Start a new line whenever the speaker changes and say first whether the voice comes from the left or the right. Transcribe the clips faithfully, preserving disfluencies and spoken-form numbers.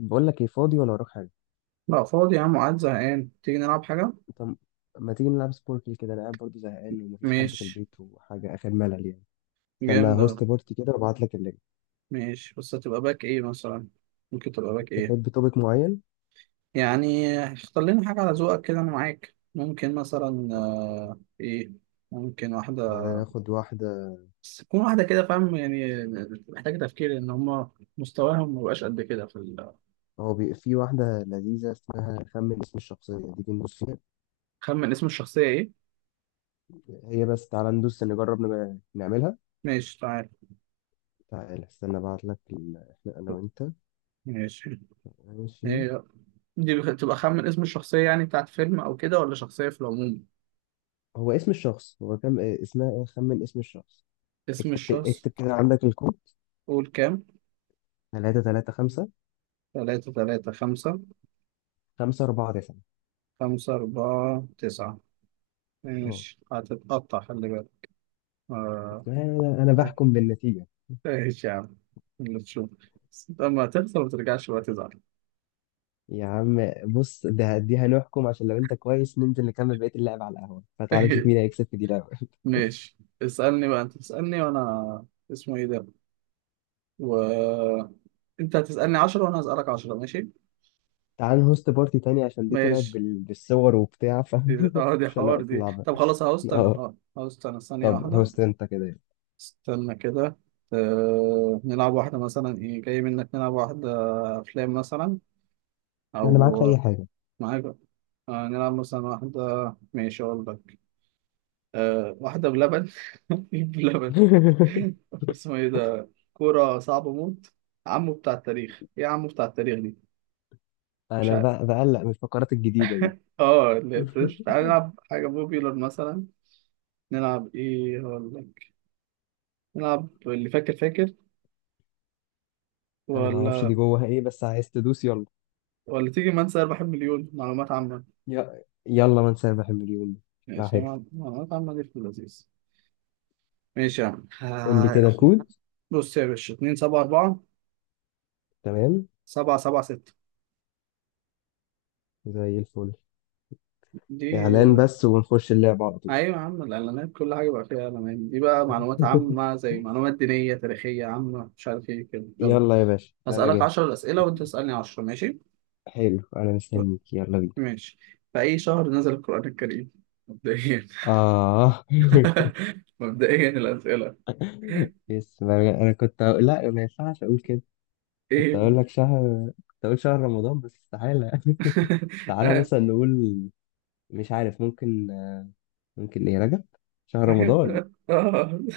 left: بقول لك ايه، فاضي ولا وراك حاجه؟
right: لا، فاضي يا عم، قاعد زهقان، تيجي نلعب حاجة؟
left: انت م- ما تيجي نلعب سبوركل كده؟ انا قاعد برضه زهقان، ومفيش حد في
right: ماشي.
left: البيت وحاجه اخر ملل يعني. استنى
right: جامد أوي.
left: هوست بارتي كده وابعت لك اللينك.
right: ماشي، بس هتبقى باك إيه مثلا؟ ممكن تبقى باك إيه؟
left: تحب توبيك معين؟
right: يعني اختار لنا حاجة على ذوقك كده، أنا معاك، ممكن مثلا آه، إيه؟ ممكن واحدة.
left: تعالى ناخد واحده.
right: بس تكون واحدة كده، فاهم يعني. محتاجة تفكير، إن هما مستواهم مبقاش قد كده في ال
left: هو بي... في واحده لذيذه، اسمها خمن اسم الشخصيه، دي ندوس فيها.
right: خمن اسم الشخصية إيه؟
left: هي بس تعالى ندوس نجرب نج- نعملها.
right: ماشي، تعال.
left: تعالى استنى ابعت لك ال... احنا انا وانت.
right: ماشي.
left: ماشي.
right: هي، دي بخ- تبقى خمن اسم الشخصية، يعني بتاعت فيلم أو كده، ولا شخصية في العموم؟
left: هو اسم الشخص، هو كم إيه، اسمها ايه؟ خمن اسم الشخص.
right: اسم
left: اكتب
right: الشخص.
left: اكتب كده عندك الكود.
right: قول كام؟
left: تلاتة تلاتة خمسة.
right: تلاتة تلاتة خمسة.
left: خمسة اربعة تسعة.
right: خمسة أربعة تسعة.
left: اه.
right: ماشي، هتتقطع خلي بالك. آه،
left: انا أنا بحكم بالنتيجه.
right: ماشي يا عم. اللي تشوف. بس أنت لما تخسر ما ترجعش بقى تزعل.
left: يا عم بص، ده دي هنحكم، عشان لو انت كويس ننزل نكمل بقيه اللعب على القهوه، فتعال نشوف مين هيكسب في دي الاول.
right: ماشي. اسألني بقى، أنت تسألني وأنا اسمه إيه ده، و أنت هتسألني عشرة وأنا هسألك عشرة ماشي.
left: تعال نهوست بارتي تاني عشان دي طلعت
right: ماشي.
left: بال... بالصور وبتاع ف
right: دي... اه دي
left: مش
right: حوار
left: هنقف
right: دي،
left: نلعبها.
right: طب خلاص، هوست أنا
left: اه.
right: اه هوست أنا ثانية
left: طب
right: واحدة.
left: هوست انت كده يلا.
right: استنى كده. آه، نلعب واحدة مثلا، إيه جاي منك، نلعب واحدة. أفلام مثلا.
left: انا معاك في اي
right: او
left: حاجه.
right: معاك. آه نلعب مثلا واحده. ماشي، اقول لك. آه واحده بلبن. بلبن. اسمه ايه ده، كوره صعبه موت. عمو بتاع التاريخ ايه، عمو بتاع التاريخ دي. مش
left: انا
right: عارف.
left: ب... بقلق من الفقرات الجديده دي.
right: اه اللي هي فريش، تعالى نلعب حاجه بوبيلر مثلا. نلعب ايه، اقول لك. نلعب اللي فاكر فاكر.
left: انا ما اعرفش
right: ولا
left: دي جواها ايه، بس عايز تدوس يلا.
right: ولا تيجي من سير، بحب مليون معلومات عامه.
left: ي... يلا ما نسابح المليون. ده
right: ماشي
left: حلو.
right: مع- معلومات عامه دي في اللذيذ. ماشي يا عم.
left: قول لي كده
right: آه،
left: الكود.
right: بص يا باشا، اتنين سبعة أربعة
left: تمام.
right: سبعة سبعة.
left: زي الفل.
right: دي
left: إعلان بس ونخش اللعبة على طول.
right: ايوه يا عم، الاعلانات كل حاجه بقى فيها اعلانات. دي بقى معلومات عامه، زي معلومات دينيه تاريخيه عامه، مش عارف ايه كده، يلا.
left: يلا يا باشا أنا
right: هسالك
left: جاي.
right: عشرة اسئله وانت تسالني عشرة، ماشي.
left: حلو، أنا مستنيك، يلا بينا.
right: ماشي. في اي شهر نزل القران الكريم؟ مبدئيا.
left: آه.
right: مبدئيا الاسئله.
left: بس ما- أنا كنت أقول لا، ما ينفعش أقول كده. كنت
right: ايه.
left: أقول لك شهر، كنت أقول شهر رمضان، بس استحالة. تعالى
right: آه.
left: مثلا نقول مش عارف، ممكن. ممكن إيه، رجب؟ شهر رمضان.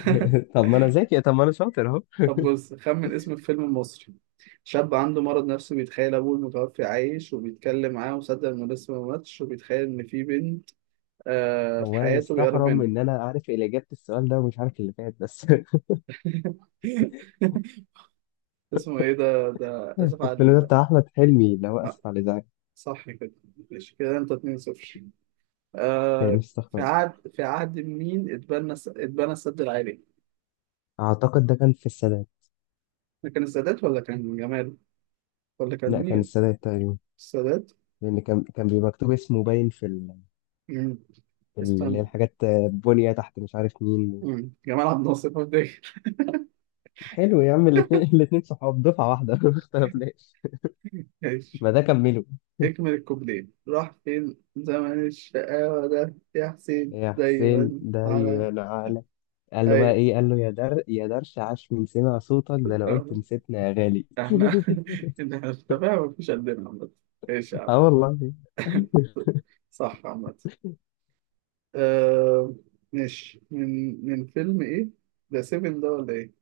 left: طب ما أنا ذكي، طب ما أنا شاطر أهو.
right: طب بص، خمن اسم الفيلم المصري. شاب عنده مرض نفسي، بيتخيل ابوه المتوفي عايش وبيتكلم معاه، وصدق انه لسه ما ماتش، وبيتخيل ان في بنت آه، في
left: هو أنا
right: حياته بيقرب
left: مستحرم
right: منه.
left: إن أنا عارف اللي إجابة السؤال ده ومش عارف اللي فات بس.
right: اسمه ايه ده ده اسف على
left: الفيلم ده
right: ال...
left: بتاع أحمد حلمي، اللي هو
right: آه.
left: آسف على الإزعاج.
right: صح كده. ماشي كده انت اتنين صفر.
left: كان
right: آه.
left: استغفر
right: في
left: الله.
right: عهد في عهد مين اتبنى الس- اتبنى السد العالي؟
left: اعتقد ده كان في السادات.
right: ده كان السادات ولا كان جمال، ولا كان
left: لا كان
right: مين؟
left: السادات تقريبا.
right: السادات.
left: لان كان كان بيبقى مكتوب اسمه باين في ال-
right: مم.
left: في ال- اللي هي
right: استنى.
left: الحاجات، آه، بنية تحت مش عارف مين.
right: مم. جمال عبد الناصر فاكر.
left: حلو يا عم، الاتنين الاتنين صحاب دفعة واحدة. ما اختلفناش.
right: ماشي.
left: ما ده كمله.
right: اكمل الكوبليه، راح فين زمن الشقاوة ده يا حسين
left: يا حسين
right: دايما
left: ده
right: على.
left: ينعلك. قال له بقى
right: هاي.
left: ايه؟ قال له يا در يا درش، عاش من سمع صوتك، ده انا قلت نسيتنا يا غالي.
right: احنا احنا في تفاهم مفيش قدنا عامة. ماشي يا عم.
left: اه والله.
right: صح عامة. آه... ماشي، من من فيلم ايه؟ ده سيفن ده ولا ايه؟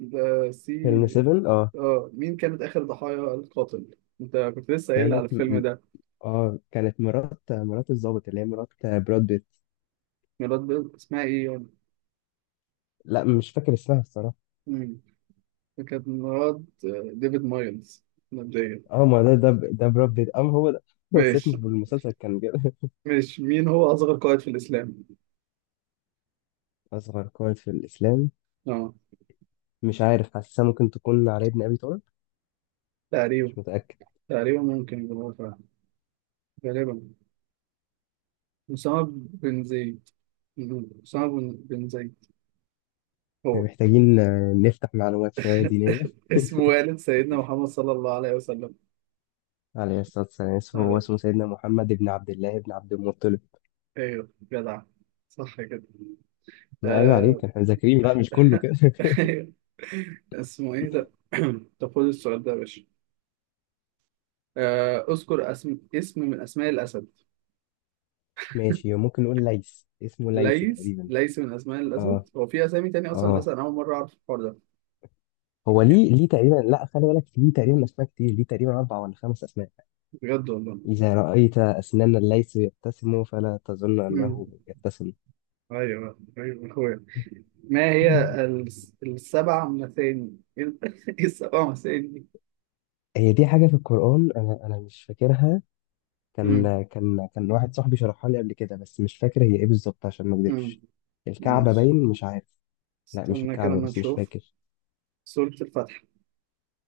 right: ده
left: فيلم
right: سي.
left: سيفن. اه.
right: اه، مين كانت آخر ضحايا القاتل؟ انت كنت لسه قايل على
left: كانت م-
right: الفيلم
left: م-
right: ده.
left: اه كانت مرات مرات الضابط، اللي هي مرات براد بيت.
right: مراد بيض، اسمها ايه يعني؟
left: لا مش فاكر اسمها الصراحة.
right: مم. كانت مراد آه، ديفيد مايلز. مبدئيا.
left: اه ما ده ده ب- ده براد بيت، ام هو ده نفس اسمه
right: ماشي.
left: في المسلسل كان كده.
right: ماشي، مين هو أصغر قائد في الإسلام؟
left: اصغر قائد في الاسلام.
right: اه.
left: مش عارف، حاسسها ممكن تكون علي بن ابي طالب.
right: تقريبا.
left: مش متاكد.
right: تقريبا ممكن يكون هو فعلا. غالبا. أسامة بن زيد. أسامة بن بن زيد.
left: يعني
right: هو.
left: محتاجين آه، نفتح معلومات شويه دينيه.
right: اسمه والد سيدنا محمد صلى الله عليه وسلم.
left: عليه الصلاه والسلام، هو
right: آه.
left: اسمه سيدنا محمد بن عبد الله بن عبد المطلب.
right: أيوه جدع. صح كده.
left: ما عيب
right: آه.
left: عليك، احنا مذاكرين بقى مش كله كده.
right: أيوه. اسمه إيه ده؟ طب خد السؤال ده يا باشا. آه، اذكر اسم اسم من اسماء الاسد.
left: ماشي، ممكن نقول ليث، اسمه ليث
right: ليس
left: تقريبا.
right: ليس من اسماء
left: اه،
right: الاسد، هو في اسامي تاني اصلا الاسد،
left: اه.
right: انا اول مره اعرف الحوار ده.
left: هو
right: يعني
left: ليه، ليه تقريبا. لا خلي بالك، ليه تقريبا اسماء كتير، ليه تقريبا اربع ولا خمس اسماء.
right: بجد والله.
left: إذا رأيت أسنانا الليث يبتسم فلا تظن
right: امم.
left: أنه يبتسم.
right: ايوه ايوه اخويا. ما هي الس- السبع مثاني. ايه، السبع مثاني
left: هي دي حاجة في القرآن، أنا أنا مش فاكرها.
right: دي.
left: كان كان كان واحد صاحبي شرحها لي قبل كده، بس مش فاكر هي إيه بالظبط عشان ما
right: مم.
left: أكدبش. الكعبة
right: ماشي.
left: باين، مش عارف. لا مش
right: استنى كده
left: الكعبة،
right: ما
left: بس مش
right: نشوف.
left: فاكر.
right: سورة الفتح.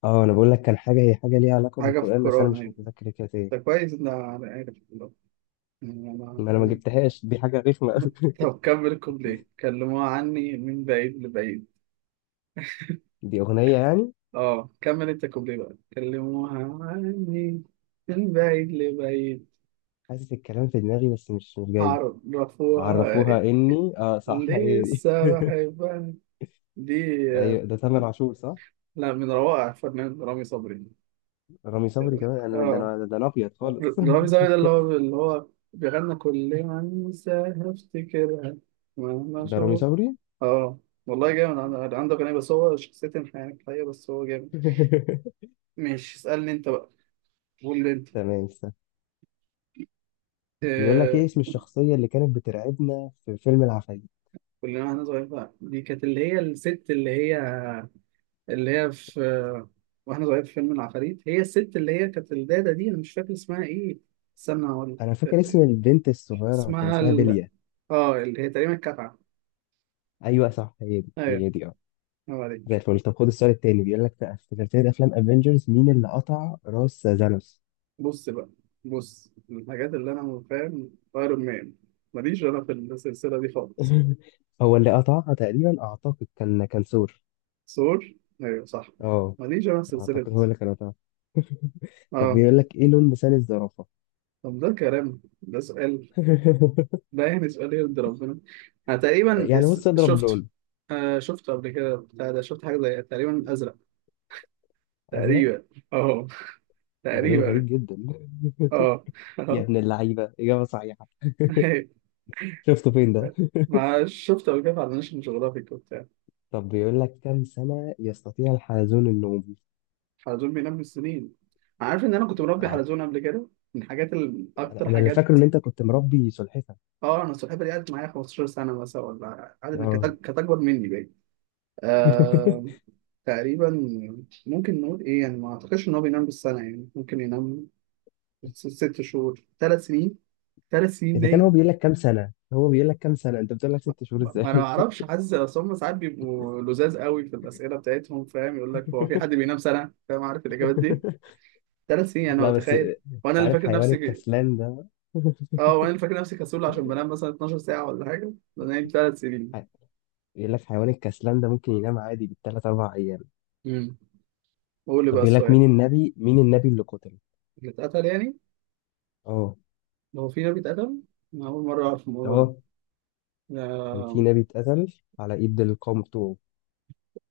left: اه أنا بقول لك كان حاجة، هي حاجة ليها علاقة
right: حاجة في
left: بالقرآن، بس أنا
right: القرآن
left: مش
right: أيوة.
left: متذكر كانت إيه.
right: ده كويس إن أنا عارف، والله. يعني أنا
left: ما أنا ما جبتهاش، دي حاجة رخمة أوي.
right: طب كمل الكوبليه، كلموها عني من بعيد لبعيد.
left: دي أغنية يعني.
right: أه كمل أنت الكوبليه بقى، كلموها عني من بعيد لبعيد.
left: حاسس الكلام في دماغي، بس مش مش جاي.
right: عرفوها.
left: عرفوها، إني اه صح هي دي.
right: لسه بحبها، دي.
left: أيوه ده تامر عاشور صح؟
right: لا، من روائع الفنان رامي صبري.
left: رامي صبري كمان، انا ده
right: أه.
left: انا ده انا ابيض خالص.
right: رامي زاوية ده، اللي هو اللي هو بيغنى كل ما انساها افتكرها، مهما
left: ده رامي
right: اشوف.
left: صبري.
right: اه والله. جامد، عنده عنده أغنية بس، هو شخصيته انحناء حقيقة، بس هو جامد. ماشي اسألني انت بقى. قول لي انت.
left: تمام، استنى. بيقول لك
right: آه،
left: ايه اسم الشخصية اللي كانت بترعبنا في فيلم العفاريت؟
right: كلنا واحنا صغيرين بقى، دي كانت اللي هي الست اللي هي، اللي هي في آه، واحنا صغيرين في فيلم العفاريت، هي الست اللي هي كانت الدادة دي، انا مش فاكر اسمها ايه. استنى هقول
left: انا فاكر
right: لك.
left: اسم البنت الصغيرة كان
right: اسمها
left: اسمها
right: ال...
left: بيليا.
right: اه اللي هي تقريبا الكافعة.
left: ايوه صح، هي دي
right: ايوه.
left: هي دي اه.
right: هو
left: زي
right: دي.
left: الفل. طب خد السؤال التاني. بيقول لك بقى في سلسلة افلام افنجرز مين اللي قطع راس زانوس.
right: بص بقى. بص، من الحاجات اللي انا فاهم ايرون مان، ماليش انا في السلسله دي خالص.
left: هو اللي قطعها تقريبا، اعتقد كان كان ثور.
right: ثور. ايوه صح.
left: اه،
right: ماليش انا في السلسله
left: اعتقد
right: دي.
left: هو اللي كان قطعها. طب
right: اه.
left: بيقول لك ايه لون لسان الزرافة.
right: طب ده كلام، ده سؤال؟ ده يعني سؤال يرضي ربنا؟ انا تقريبا
left: يعني
right: اس-
left: بص اضرب
right: شفته.
left: لون.
right: آه شفته قبل كده، بتاع ده، شفت حاجه زي تقريبا ازرق.
left: ازرق.
right: تقريبا. اه.
left: ده لون غريب
right: تقريبا.
left: جدا.
right: اه.
left: يا
right: اه.
left: ابن اللعيبة، إجابة صحيحة. شفته فين ده؟
right: مع شفته قبل كده على ناشونال جيوغرافيك.
left: طب بيقول لك كم سنة يستطيع الحلزون النوم.
right: حلزون بينام بالسنين؟ عارف ان انا كنت مربي
left: أنا
right: حلزون قبل كده، من الحاجات ال- اكتر
left: أنا اللي فاكره
right: حاجات.
left: إن أنت كنت مربي سلحفة.
right: اه، انا السلحفاه دي قعدت معايا خمسة عشر سنة سنه مثلا، ولا قعدت كانت
left: اه.
right: كانت اكبر مني بقى. آه... تقريبا. ممكن نقول ايه، يعني ما اعتقدش ان هو بينام بالسنه، يعني ممكن ينام س- ست شهور، ثلاث سنين. ثلاث سنين
left: إذا كان هو
right: نايم.
left: بيقول لك كم سنة، هو بيقول لك كم سنة أنت بتقول لك ست شهور
right: ما
left: إزاي؟
right: ما انا ما اعرفش، حاسس اصل هم ساعات بيبقوا لزاز قوي في الاسئله بتاعتهم، فاهم، يقول لك هو في حد بينام سنه، فاهم، عارف الاجابات دي. ثلاث سنين يعني، هو
left: لا بس
right: تخيل
left: أنت
right: وانا اللي
left: عارف
right: فاكر
left: حيوان
right: نفسي،
left: الكسلان ده.
right: اه وانا فاكر نفسي كسول عشان بنام مثلا 12 ساعة ولا حاجة، بنام ثلاث سنين.
left: بيقول لك حيوان الكسلان ده ممكن ينام عادي بالثلاث أربع أيام.
right: امم. قول لي
left: طب
right: بقى
left: بيقول لك
right: السؤال.
left: مين النبي مين النبي اللي قتل.
right: اللي اتقتل يعني.
left: اه،
right: هو في نبي اتقتل؟ أنا أول مرة أعرف الموضوع ده.
left: اه. كان في
right: لا.
left: نبي اتقتل على إيد القوم بتوعه.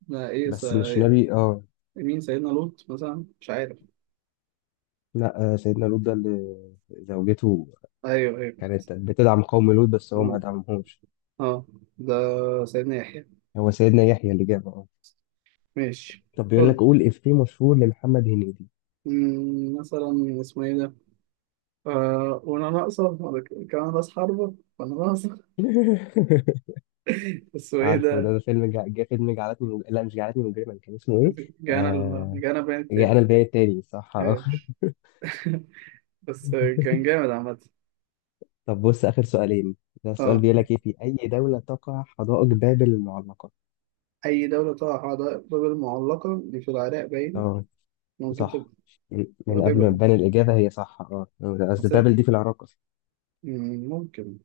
right: لا إيه س...
left: بس مش نبي اه.
right: مين، سيدنا لوط مثلا، مش عارف.
left: لا، آه، سيدنا لوط ده اللي زوجته
right: أيوه أيوه.
left: كانت بتدعم قوم لوط، بس هو ما
right: أه
left: دعمهمش.
right: أه. ده سيدنا يحيى.
left: هو سيدنا يحيى اللي جابه اه.
right: ماشي.
left: طب بيقول لك
right: قول.
left: قول إفيه مشهور لمحمد هنيدي.
right: مم، مثلا اسمه إيه ده، آه وأنا ناقصة ولا ك- كمان راس حربة وأنا ناقصة. بس هو إيه
left: عارفه
right: ده؟
left: ده, ده فيلم جا, جا فيلم جعلتني مج... لا مش جعلتني مجرما، كان اسمه ايه؟
right: جانا ال...
left: آه...
right: جانا بين
left: جا انا
right: التالي.
left: البيان التالي صح اه.
right: أيوه. بس كان جامد عامة.
left: طب بص آخر سؤالين. ده السؤال
right: اه
left: بيقول لك ايه في أي دولة تقع حدائق بابل المعلقة؟
right: أي دولة تقع حدائق المعلقة دي، في العراق باين.
left: اه
right: ممكن تبقى.
left: صح. من من قبل ما
right: غالبا.
left: تبان الإجابة هي صح اه. قصدي
right: بس-
left: بابل دي في العراق.
right: مم، ممكن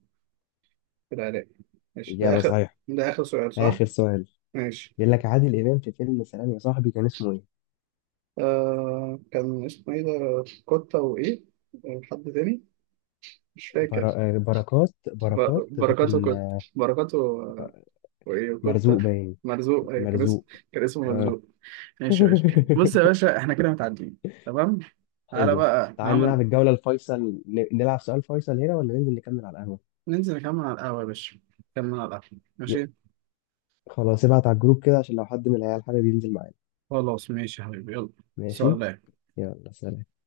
right: في العراق. ماشي، ده
left: إجابة
right: آخر.
left: صحيحة.
right: ده آخر سؤال، صح؟
left: آخر سؤال.
right: ماشي.
left: بيقول لك عادل إمام في فيلم سلام يا صاحبي كان اسمه إيه؟
right: آه كان اسمه إيه ده، كوتا وإيه؟ آه، حد تاني؟ مش فاكر.
left: برا... آه، بركات بركات،
right: ب-
left: ده
right: بركاته،
left: كان
right: كوتا
left: آه،
right: بركاته. آه. وإيه كوتا؟
left: مرزوق باين.
right: مرزوق، أيوة كان اسمه،
left: مرزوق.
right: كان اسمه
left: آه.
right: مرزوق. ماشي يا باشا، بص يا باشا إحنا كده متعدين، تمام؟ تعالى
left: حلو.
right: بقى
left: تعال
right: هعمل.
left: نلعب الجولة الفيصل. ن- نلعب سؤال فيصل هنا ولا ننزل نكمل على القهوة؟
right: ننزل نكمل على القهوة يا باشا. نكمل على القهوة،
left: ي-
right: ماشي.
left: خلاص ابعت على الجروب كده عشان لو حد من العيال حابب ينزل معانا.
right: خلاص ماشي يا حبيبي، يلا.
left: ماشي؟
right: سلام.
left: يلا سلام.